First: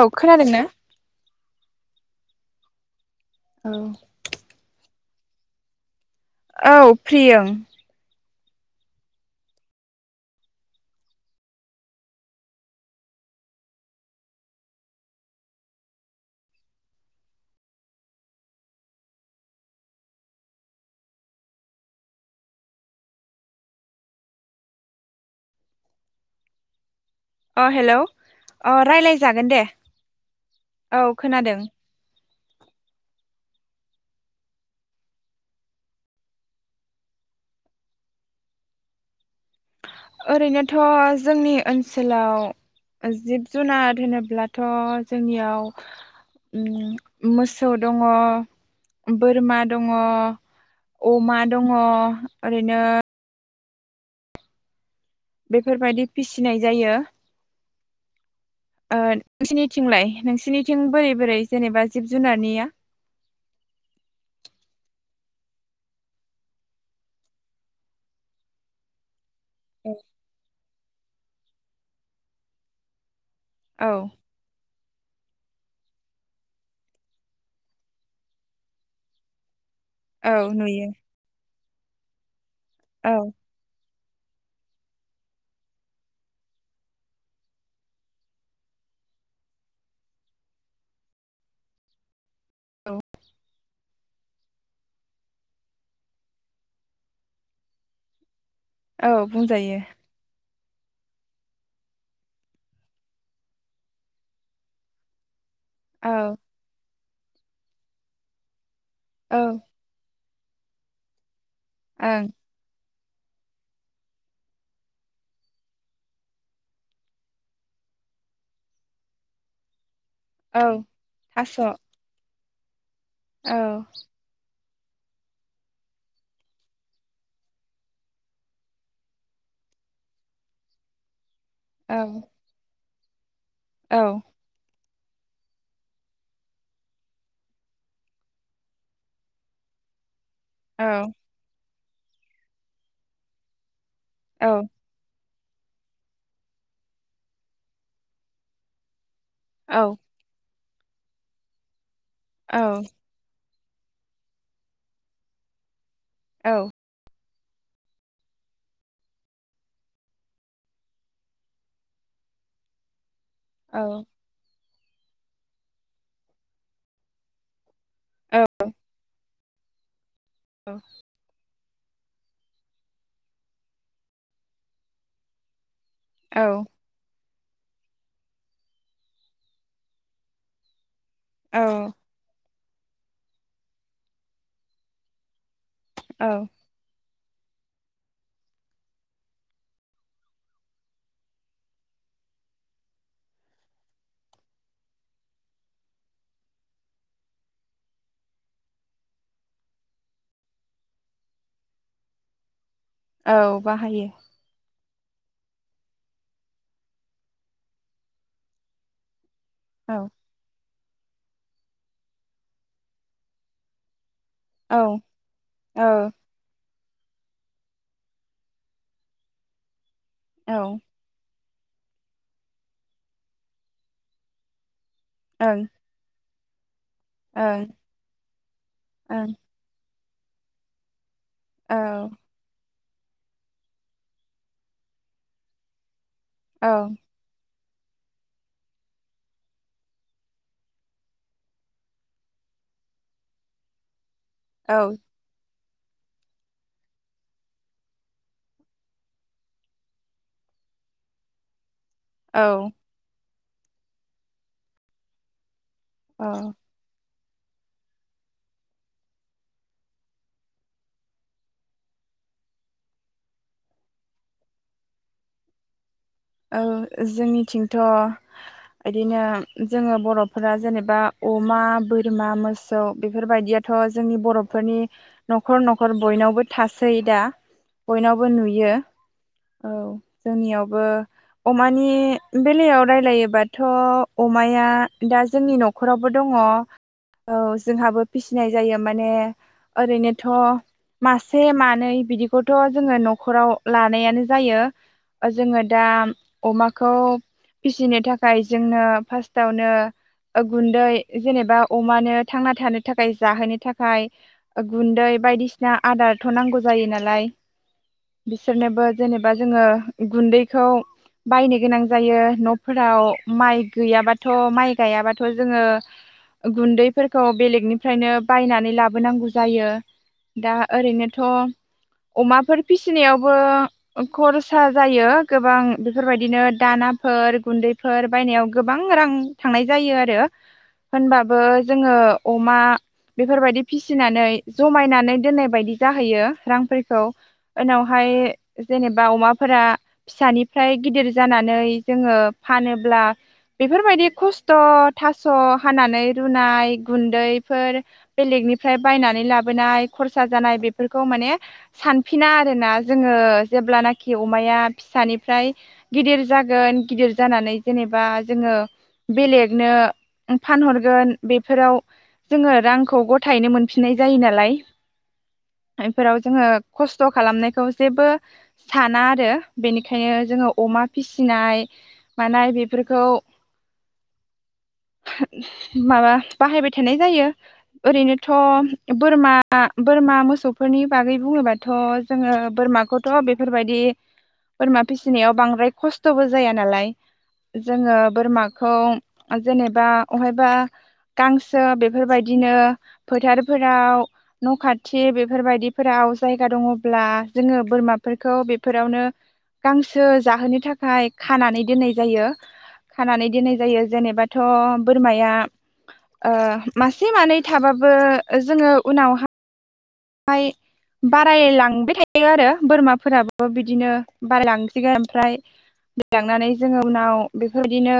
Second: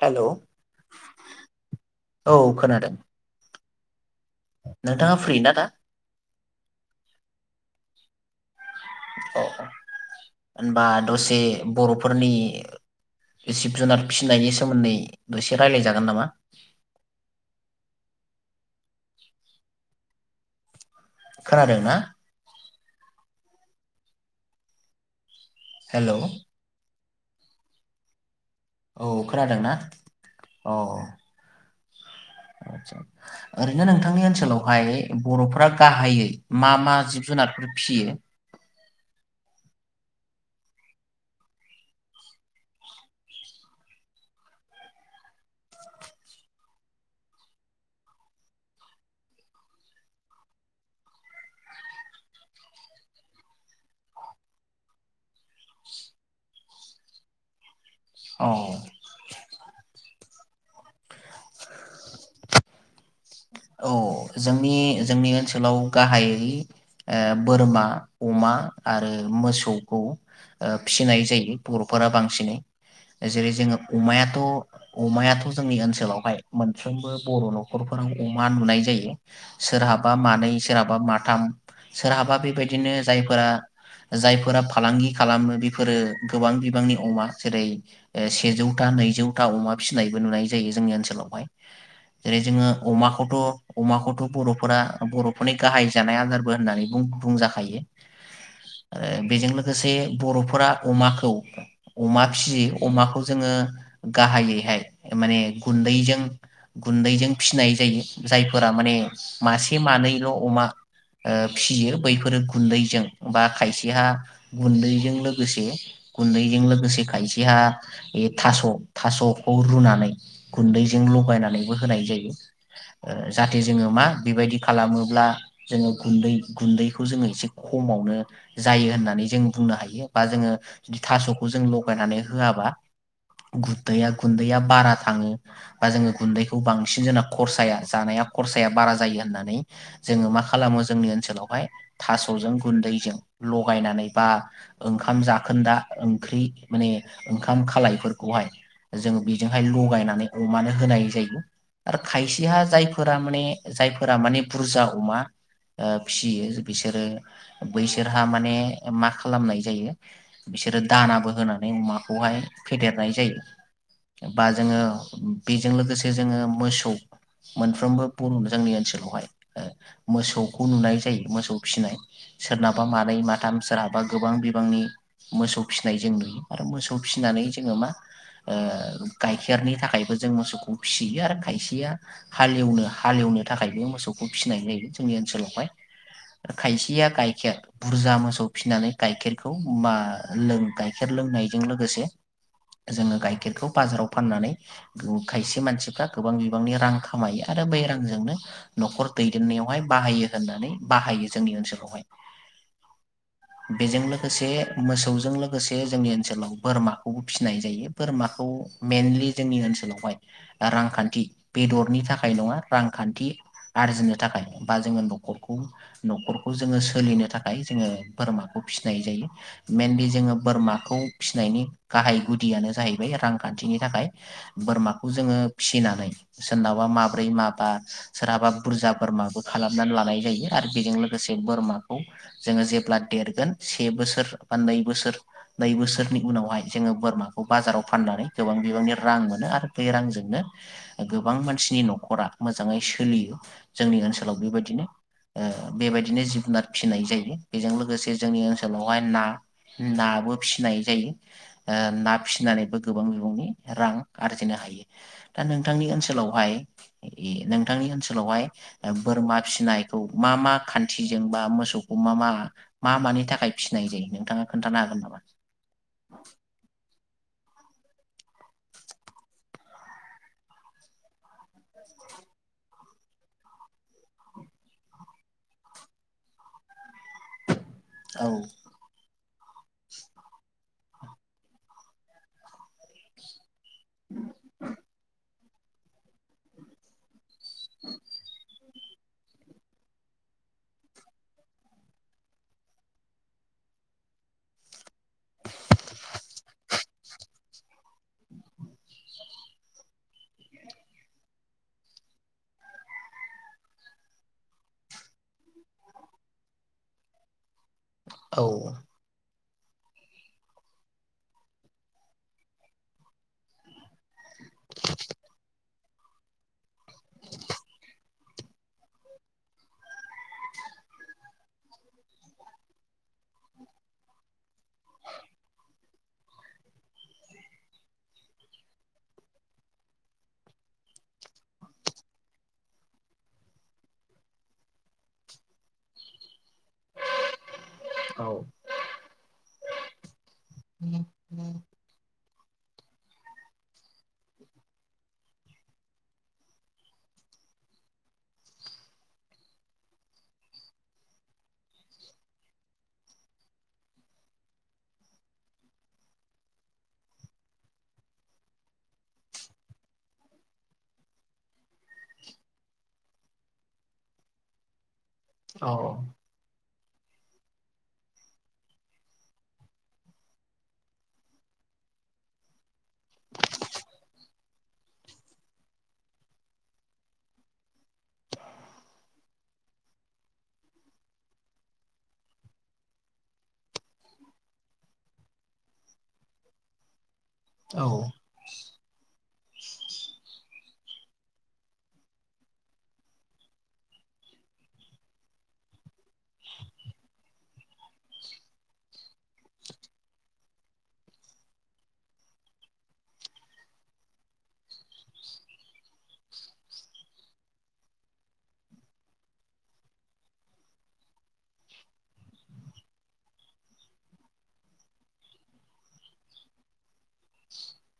औ हेल' खोनादों ना? औ खोनादों। औ। नोंथाङा फ्रि ना दा? औ फ्रि ओं। होनबा दसे बर'फोरनि जिब जुनार फिसिनायनि सोमोन्दै दसे रायलायजागोन नामा? खोनादों ना? हेलौ। अ हेलौ। अ औ रायलायजागोन दे खोनादोंना औ खोनादों। आतसा ओरैनो नोंथांनि ओनसोलावहाय बर'फोरा गाहायै मा मा जिब जुनारफोर फियो? ओरैनोथ जोंनि ओनसोलाव जिब जुनार होनोब्लाथ जोंनियाव ओम मोसौ दङ, बोरमा दङ, अमा दङ ओरैनो। बेफोरबायदि फिसिनाय जायो। अ। ओ नोंसिनिथिंलाय नोंसिनिथिं बोरै बोरै जेनेबा जिब जुनारनिया औ जोंनि जोंनि ओनसोलाव गाहायै ओ बोरमा, अमा आरो मोसौखौ ओ फिसिनाय जायो बर'फोरा बांसिनै। जेरै जोङो औ अमायाथ अमायाथ जोंनि ओनसोलावहाय मोनफ्रोमबो बर' नखरफोराव अमा नुनाय जायो। सोरहाबा मानै औ नुयो सोरहाबा माथाम सोरहाबा बेबाय दिनो औ जायफोरा जायफोरा फालांगि खालामो बेफोरो गोबां बिबांनि अमा जेरै ओ सेजौथा नैजौथा अमा फिसिनायबो नुनाय जायो जोंनि ओनसोलावहाय जेरै जों औ अमाखौथ अमाखौथ बर'फोरा बर'फोरनि गाहाय जानाय आदारबो होननानै बुं-बुंजाखायो। औ ओ बेजों बुंजायो लोगोसे बर'फोरा अमाखौ अमा फियो अमाखौ जोङो गाहायैहाय माने औ गुन्दैजों। गुन्दैजों। फिसिनाय जायो जायफोर मा माने औ मासे मानैल' अमा ओ। फियो ओं बैफोरो गुन्दैजों। बा खायसेहा गुन्दैजों लोगोसे गुन्दैजों लोगोसे खायसेहा थास' थास'खौ रुनानै औ गुन्दैजों थास' औ लगायनानैबो होनाय जायो। [unintelligible] ओ औ जाहाथे जोङो मा बेबायदि खालामोब्ला जोङो गुन्दै गुन्दैखौ जोङो एसे खमावनो जायो होननानै जों बुंनो हायो बा जोङो थास' जों औ लगायनानै होआबा। औ गुन्दैया गुन्दैया बारा थाङो बा जोङो गुन्दैखौ बांसिन जोंना खसाया जानाया खरसाया बारा जायो होननानै जोङो माखा खालामो औ जोंनि ओनसोलावहाय। थास'जों गुन्दैजों लगायनानै बा औ ओंखाम जा खोन्दा ओंख्रि माने ओंखाम खालायफोरखौहाय जों हाय औ लगायनानै ओ मानो होनाय जायो औ खायसेहा जायफोरा माने जायफोरा माने बुरजा अमा ओ फियो बिसोरो बैसोरहा माने मा खालामनाय जायो बिसोरो दानाबो होनानै अमाखौहाय फेदेरनाय जायो। औ बा जोङो बेजों लोगोसे जोङो मोसौ मोन फ्रोमबो बुङ जोंनि ओनसोलावहाय ओ मोसौखौ नुनाय जायो मोसौ फिसिनाय सोरनाबा मानै माथाम सोरहाबा गोबां बिबांनि मोसौ। फिसिनाय जों औ नुयो आरो मोसौ फिसिनानै जोङो मा ओ गाइखेरनि थाखायबो जों मोसौखौ फिसियो आरो खायसेया हालेवनो हालेवनो थाखाय बे मोसौखौ फिसिनाय जायो जोंनि ओनसोलावहाय। औ खायसेया गाय खेर बुरजा मोसौ फिनानै गाइखेरखौ मा गायखेर लोंनायजों लोगोसे जोङो गाइखेरखौ बाजाराव फाननानै खायसे मानसिफ्रा गोबां बिबांनि रां खामायो आरो बै रांजोंनो न'खर दैदेननायावहाय बाहायो होननानै बाहायो जोंनि ओनसोलावहाय। औ बेजों बाहायो। लोगोसे मोसौजों लोगोसे जोंनि ओनसोलाव बोरमाखौबो फिसिनाय जायो बोरमाखौ मेइनलि जोंनि औ ओनसोलावहाय रांखान्थि बेदरनि थाखाय नङा रांखान्थि आरजिनो थाखाय बा औ जोङो न'खरखौ औ न'खरखौ जोङो सो सोलिनो थाखाय जोङो बोरमाखौ फिसिनाय जायो मेइनलि जोङो ओं बोरमाखौ फि नायनि गाहाय गुदियानो जाहैबाय रांखान्थिनि थाखाय बोरमा खौ जोङो औ फिसिनानै [unintelligible] नावबा माब्रै औ माबा सोरहाबा बुरजा बोरमाबो खालामनानै लानाय जायो आरो बेजों लोगो से बोरमाखौ जोङो जेब ब्ला देरगोन से बोसोर बा नै बोसोर नै बोसोर नि उनावहाय जोङो बोरमाखौ बाजाराव फाननानै गोबां बिबांनि रां मोनो आरो बे रांजोंनो गोबां मानसिनि न'खरा मोजाङै सोलियो जोंनि ओनसो सोलाव औ बेबायदिनो ओ बेबायदिनो जिब जुनार फिसिनाय जायो बेजों लोगोसे जोंनि ओनसोलावहाय ना नाबो फिसिनाय जायो। ओ ना औ फिसिनानैबो गोबां बिबुंनि रां आरजिनो हायो दा नों थांनि औ ओनसोलावहाय इदि नोंथांनि ओनसोलावहाय ओ बोरमा फिसिनायखौ मा मा खान्थिजों बा मोसौखौ मा मा मा मानि थाखाय फिसिनाय जायो नोंथाङा खोन्थानो हागोन नामा? औ जोंनिथिंथ' इदिनो जोङो बर'फोरा जेनेबा अमा, बोरमा, मोसौ बेफोरबायदियाथ' जोंनि बर'फोरनि न'खर न'खर बयनावबो थास सै दा औ बयनावबो नुयो। औ जोंनियावबो अमानि बेलायाव रायलायोबाथ' अमाया दा जोंनि न'खरावबो दङ। औ जोंहाबो फिसिनाय जायो। माने ओरैनोथ' मासे मानै बिदिखौथ' जोङो न'खराव लानायानो जायो। ओ जोङोद आम अमाखौ फिसिनो थाखाय जोंनो फास्टावनो ओ गुन्दै जेनेबा अमानो थांना थानो थाखाय जाहोनो थाखाय ओ गुन्दै बायदिसिना आदारथ नांगौ जायो नालाय। औ बिसोरनोबो जेनेबा जोङो गुन्दै खौ बायनो गोनां जायो न'फोराव माइ गैयाबाथ माइ गायाबाथ जोङो गुन्दैफोरखौ बेलेगनिफ्रायनो बायनानै लाबोनांगौ जायो दा औरैनोथ' अमाफोर फिसिनायावबो खरसा जायो। गोबां बेफोरबायदिनो दानाफोर गुन्दैफोर बायनायाव गोबां रां थांनाय जायो आरो होनबाबो जोङो अमा बेफोरबायदि फिसिनानै जमायनानै दोननाय बायदि जाहैयो रांफोरखौ उनावहाय औ जेनेब बा अमाफोरा फिसानिब फ्राय गिदिर जानानै जोङो फानोब्ला बेफोरबायदि खस्थ थास' हानानै रुनाय गुन्दैफोर बेलेगनिफ्राय बायनानै लाबोनाय खरसा जानाय बेफोरखौ माने सानफिना आरोना जोङो जेब्लानाखि अमाया फिसानिफ्राय गिदिर जागोन गिदिर जानानै जेनेबा जोङो बेलेगनो फानहरगोन बेफोराव जोङो रांखौ गथायैनो मोनफिननाय जायो नालाय। इफोराव जोङो खस्थ खालामनायखौ जेबो साना आरो बेनिखायनो जोङो अमा फिसिनाय मानाय बेफोरखौ माबा बाहायबाय थानाय जायो ओरैनोथ' बोरमा बोरमा मोसौफोरनि बागै बुङोबाथ जोङो बोरमाखौथ बेफोरबायदि बोरमा फिसिनायाव बांद्राय खस्थबो जाया नालाय। औ जोङो बोरमाखौ जेनेबा अहायबा गांसो बेफोरबायदिनो फोथारफोराव न' खाथि बेफोर बायदिफोराव जायगा दङब्ला जोङो बोरमाफोरखौ बेफोरावनो गांसो जाहोनो थाखाय खानानै दोननाय जायो खानानै दोननाय जायो जेनेबाथ बोरमाया ओ मासे मानै थाबाबो जोङो उनावहा आय बारायलांबाय थायो आरो बोरमाफोराबो बिदिनो बारायलांसिगोन ओमफ्राय [unintelligible] जोङो उनाव बेफोर बादिनो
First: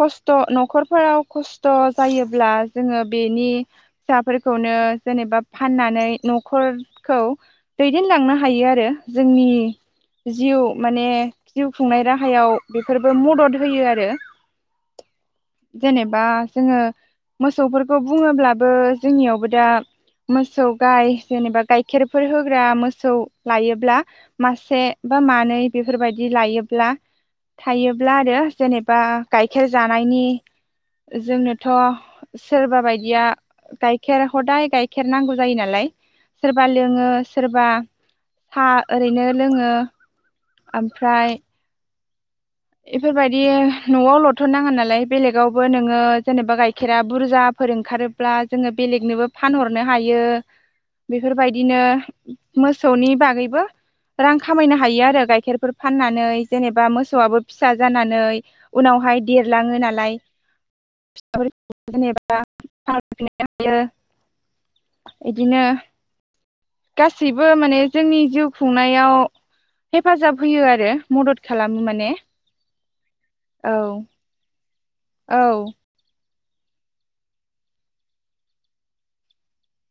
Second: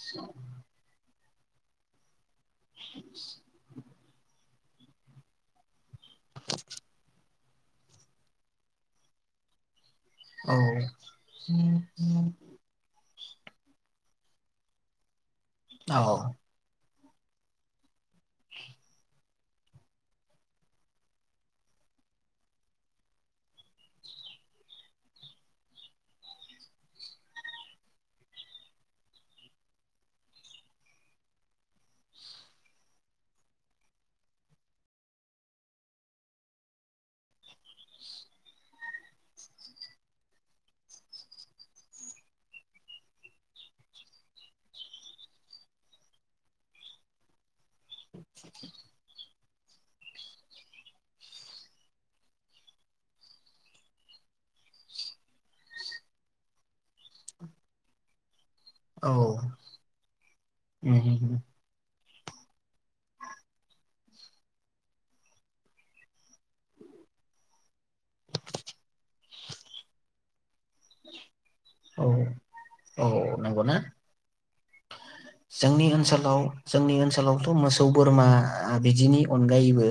खस्थ न'खर फोराव खस्थ' जायोब्ला जोङो बेनि फिसाफोरखौनो जेनेबा फाननानै न'खरखौ दैदेनलांनो हायो आरो जोंनि जिउ माने जिउ खुंनाय राहायाव बेफोरबो मदद होयो आरो। औ औ जेनेबा जोङो मोसौफोरखौ बुङोब्लाबो जोंनियावबो दा मोसौ गाय जेनेबा गाइखेरफोर होग्रा मोसौ लायोब्ला मासे बा मानै बेफोरबायदि लायोब्ला थायोब्ला आरो जेनेबा गाइखेर जानायनि जोंनोथ' सोरबा बायदिया गाइखेर खदाय गाइ खेर नांगौ जायो नालाय सोरबा लोङो सोरबा साहा ओरैनो लोङो ओमफ्राय बेफोरबायदि न'आव लथ' नांङा नालाय बेलेगावबो नोङो जेनेबा गाइखेरा बुरजाफोर ओंखारोब्ला जोङो बेलेगनोबो फानहरनो हायो बेफोरबादिनो मोसौनि बागैबो रां खामायनो हायो आरो गाइखेरफोर फाननानै जेनेबा मोसौवाबो फिसा जानानै औ उनावहाय देरलाङो नालाय [inaudible] जेनेबा [unintelligible] हायो इदिनो गासैबो माने जोंनि जिउ खुंनायाव हेफाजाब होयो आरो मदद खालामो औ माने औ नंगौना औ। औ जोंनि ओनसोलाव जोंनि ओनसोलावथ' मोसौ बोरमा बिदिनि अनगायैबो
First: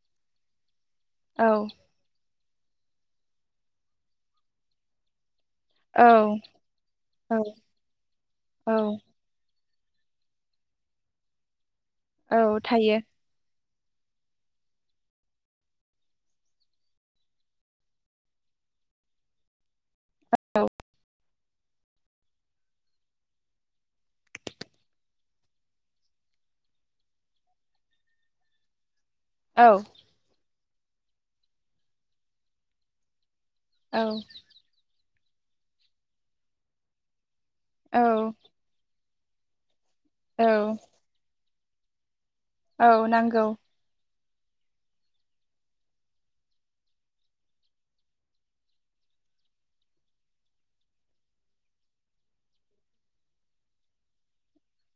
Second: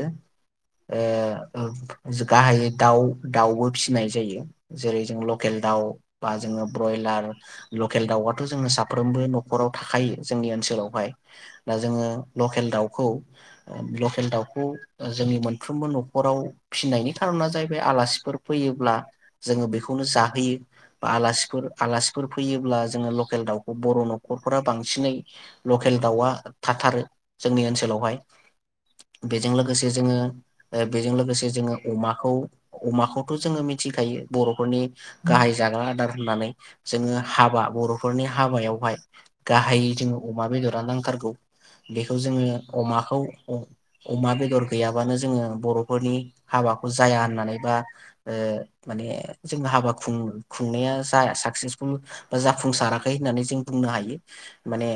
औ ओ [inaudible] गाहायै दाउ दाउबो फिसिनाय जायो जेरै जों लकेल दाउ औ बा जोङो ब्रयलार औ लकेल दाउआथ' जोङो औ साफ्रोमबो न'खराव थाखायो। जोंनि ओनसोलावहाय दा जोङो औ लकेल थायो दाउखौ लकेल दाउखौ ओ जोंनि मोनफ्रोमबो न'खराव फिसिनायनि खारना जाहैबाय आलासिफोर फैयोब्ला जोङो बे खौनो जाहोयो औ बा आलासि फोर आलासिफोर फैयोब्ला जोङो लकेल दाउखौ बर' न'खरफोरा बांसिनै लकेल दावा थाथारो जोंनि ओनसोलावहाय बेजों औ लोगोसे जोङो बेजों लोगोसे जोङो अमाखौ अमाखौ थ' जोङो औ मिथिखायो बर'फोरनि गाहाय जाग्रा आदार होननानै जोङो हाबा औ बर'फोरनि हाबायावहाय गाहायै जों अमा औ बेदरा नांथारगौ। बे खौ जोङो औ अमाखौ नांगौ अ अमा बेदर गैयाबानो जोङो बर'फोरनि हाबाखौ जाया होननानै बा ओ माने जों हाबा खुं खुंनाया जा साकसेसफुल बा जाफुंसाराखै होननानै जों बुंनो हायो माने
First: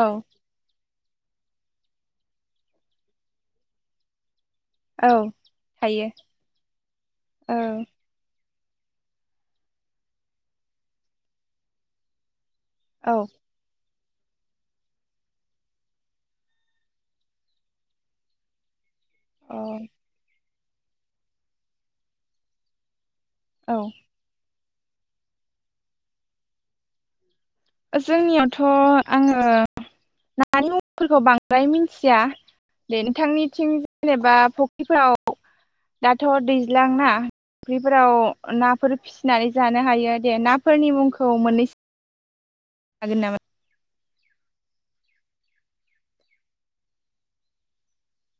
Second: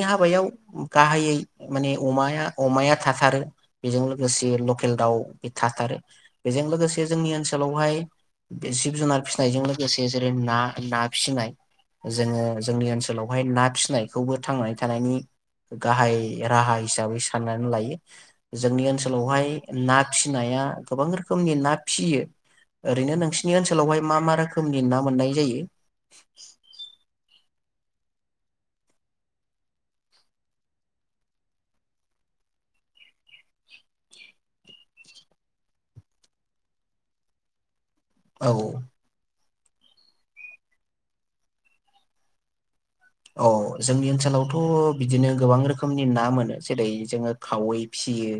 औ हाबायाव गाहायै माने अमाया अमाया थाथारो बेजों लोगोसे लकेल औ दाउ बे थाथारो थायो बेजों लोगोसे जोंनि औ ओनसोलावहाय बे जिब जुनार फिसिनायजों लोगोसे जेरै ना ना फिसिनाय जोङो जोंनि औ ओनसोलावहाय ना फिसिनाय। बेखौबो थांनानै थानायनि गाहाय राहा हिसाबै साननानै लायो जोंनि ओनसोल औ ओनसोलावहाय ना फिसिनाया गोबां रोखोमनि ना फिसियो ओरैनो नों नोंसिनि औ ओनसोलावहाय मा मा रोखोम रोखोमनि ना मोननाय जायो जोंनियावथ' आङो नानि मुंफोरखौ बांद्राय मिनथिया दे नोंथांनिथिं जेनेबा फुख्रिफोराव दाथ' दैज्लां ना फख्रि फोराव औ नाफोर फिसिनानै जानो हायो दे नाफोरनि मुंखौ मोननैसो हागोन नामा? औ स जोंनि ओनसोलावथ' बिदिनो गोबां रोखोमनि ना मोनो जेरै जोङो खावै फियो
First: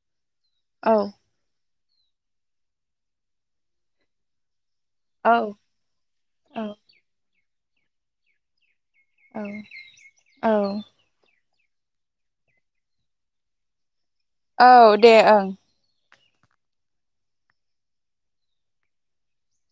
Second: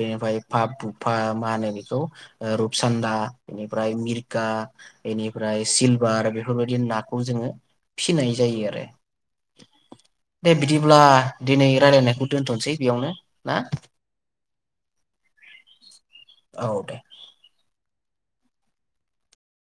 बेनिफ्राय [unintelligible] औ मा‌ होनो बे स रुपसान्दा इनिफ्राय मिरगा औ एनिफ्राय सिलभार औ बेफोरबायदि नाखौ जोङो फिनाय जायो आरो औ दे औ बिदिब्ला दिनै रायलायनायखौ दोनथनोसै बेयावनो ना औ दे ओं औ दे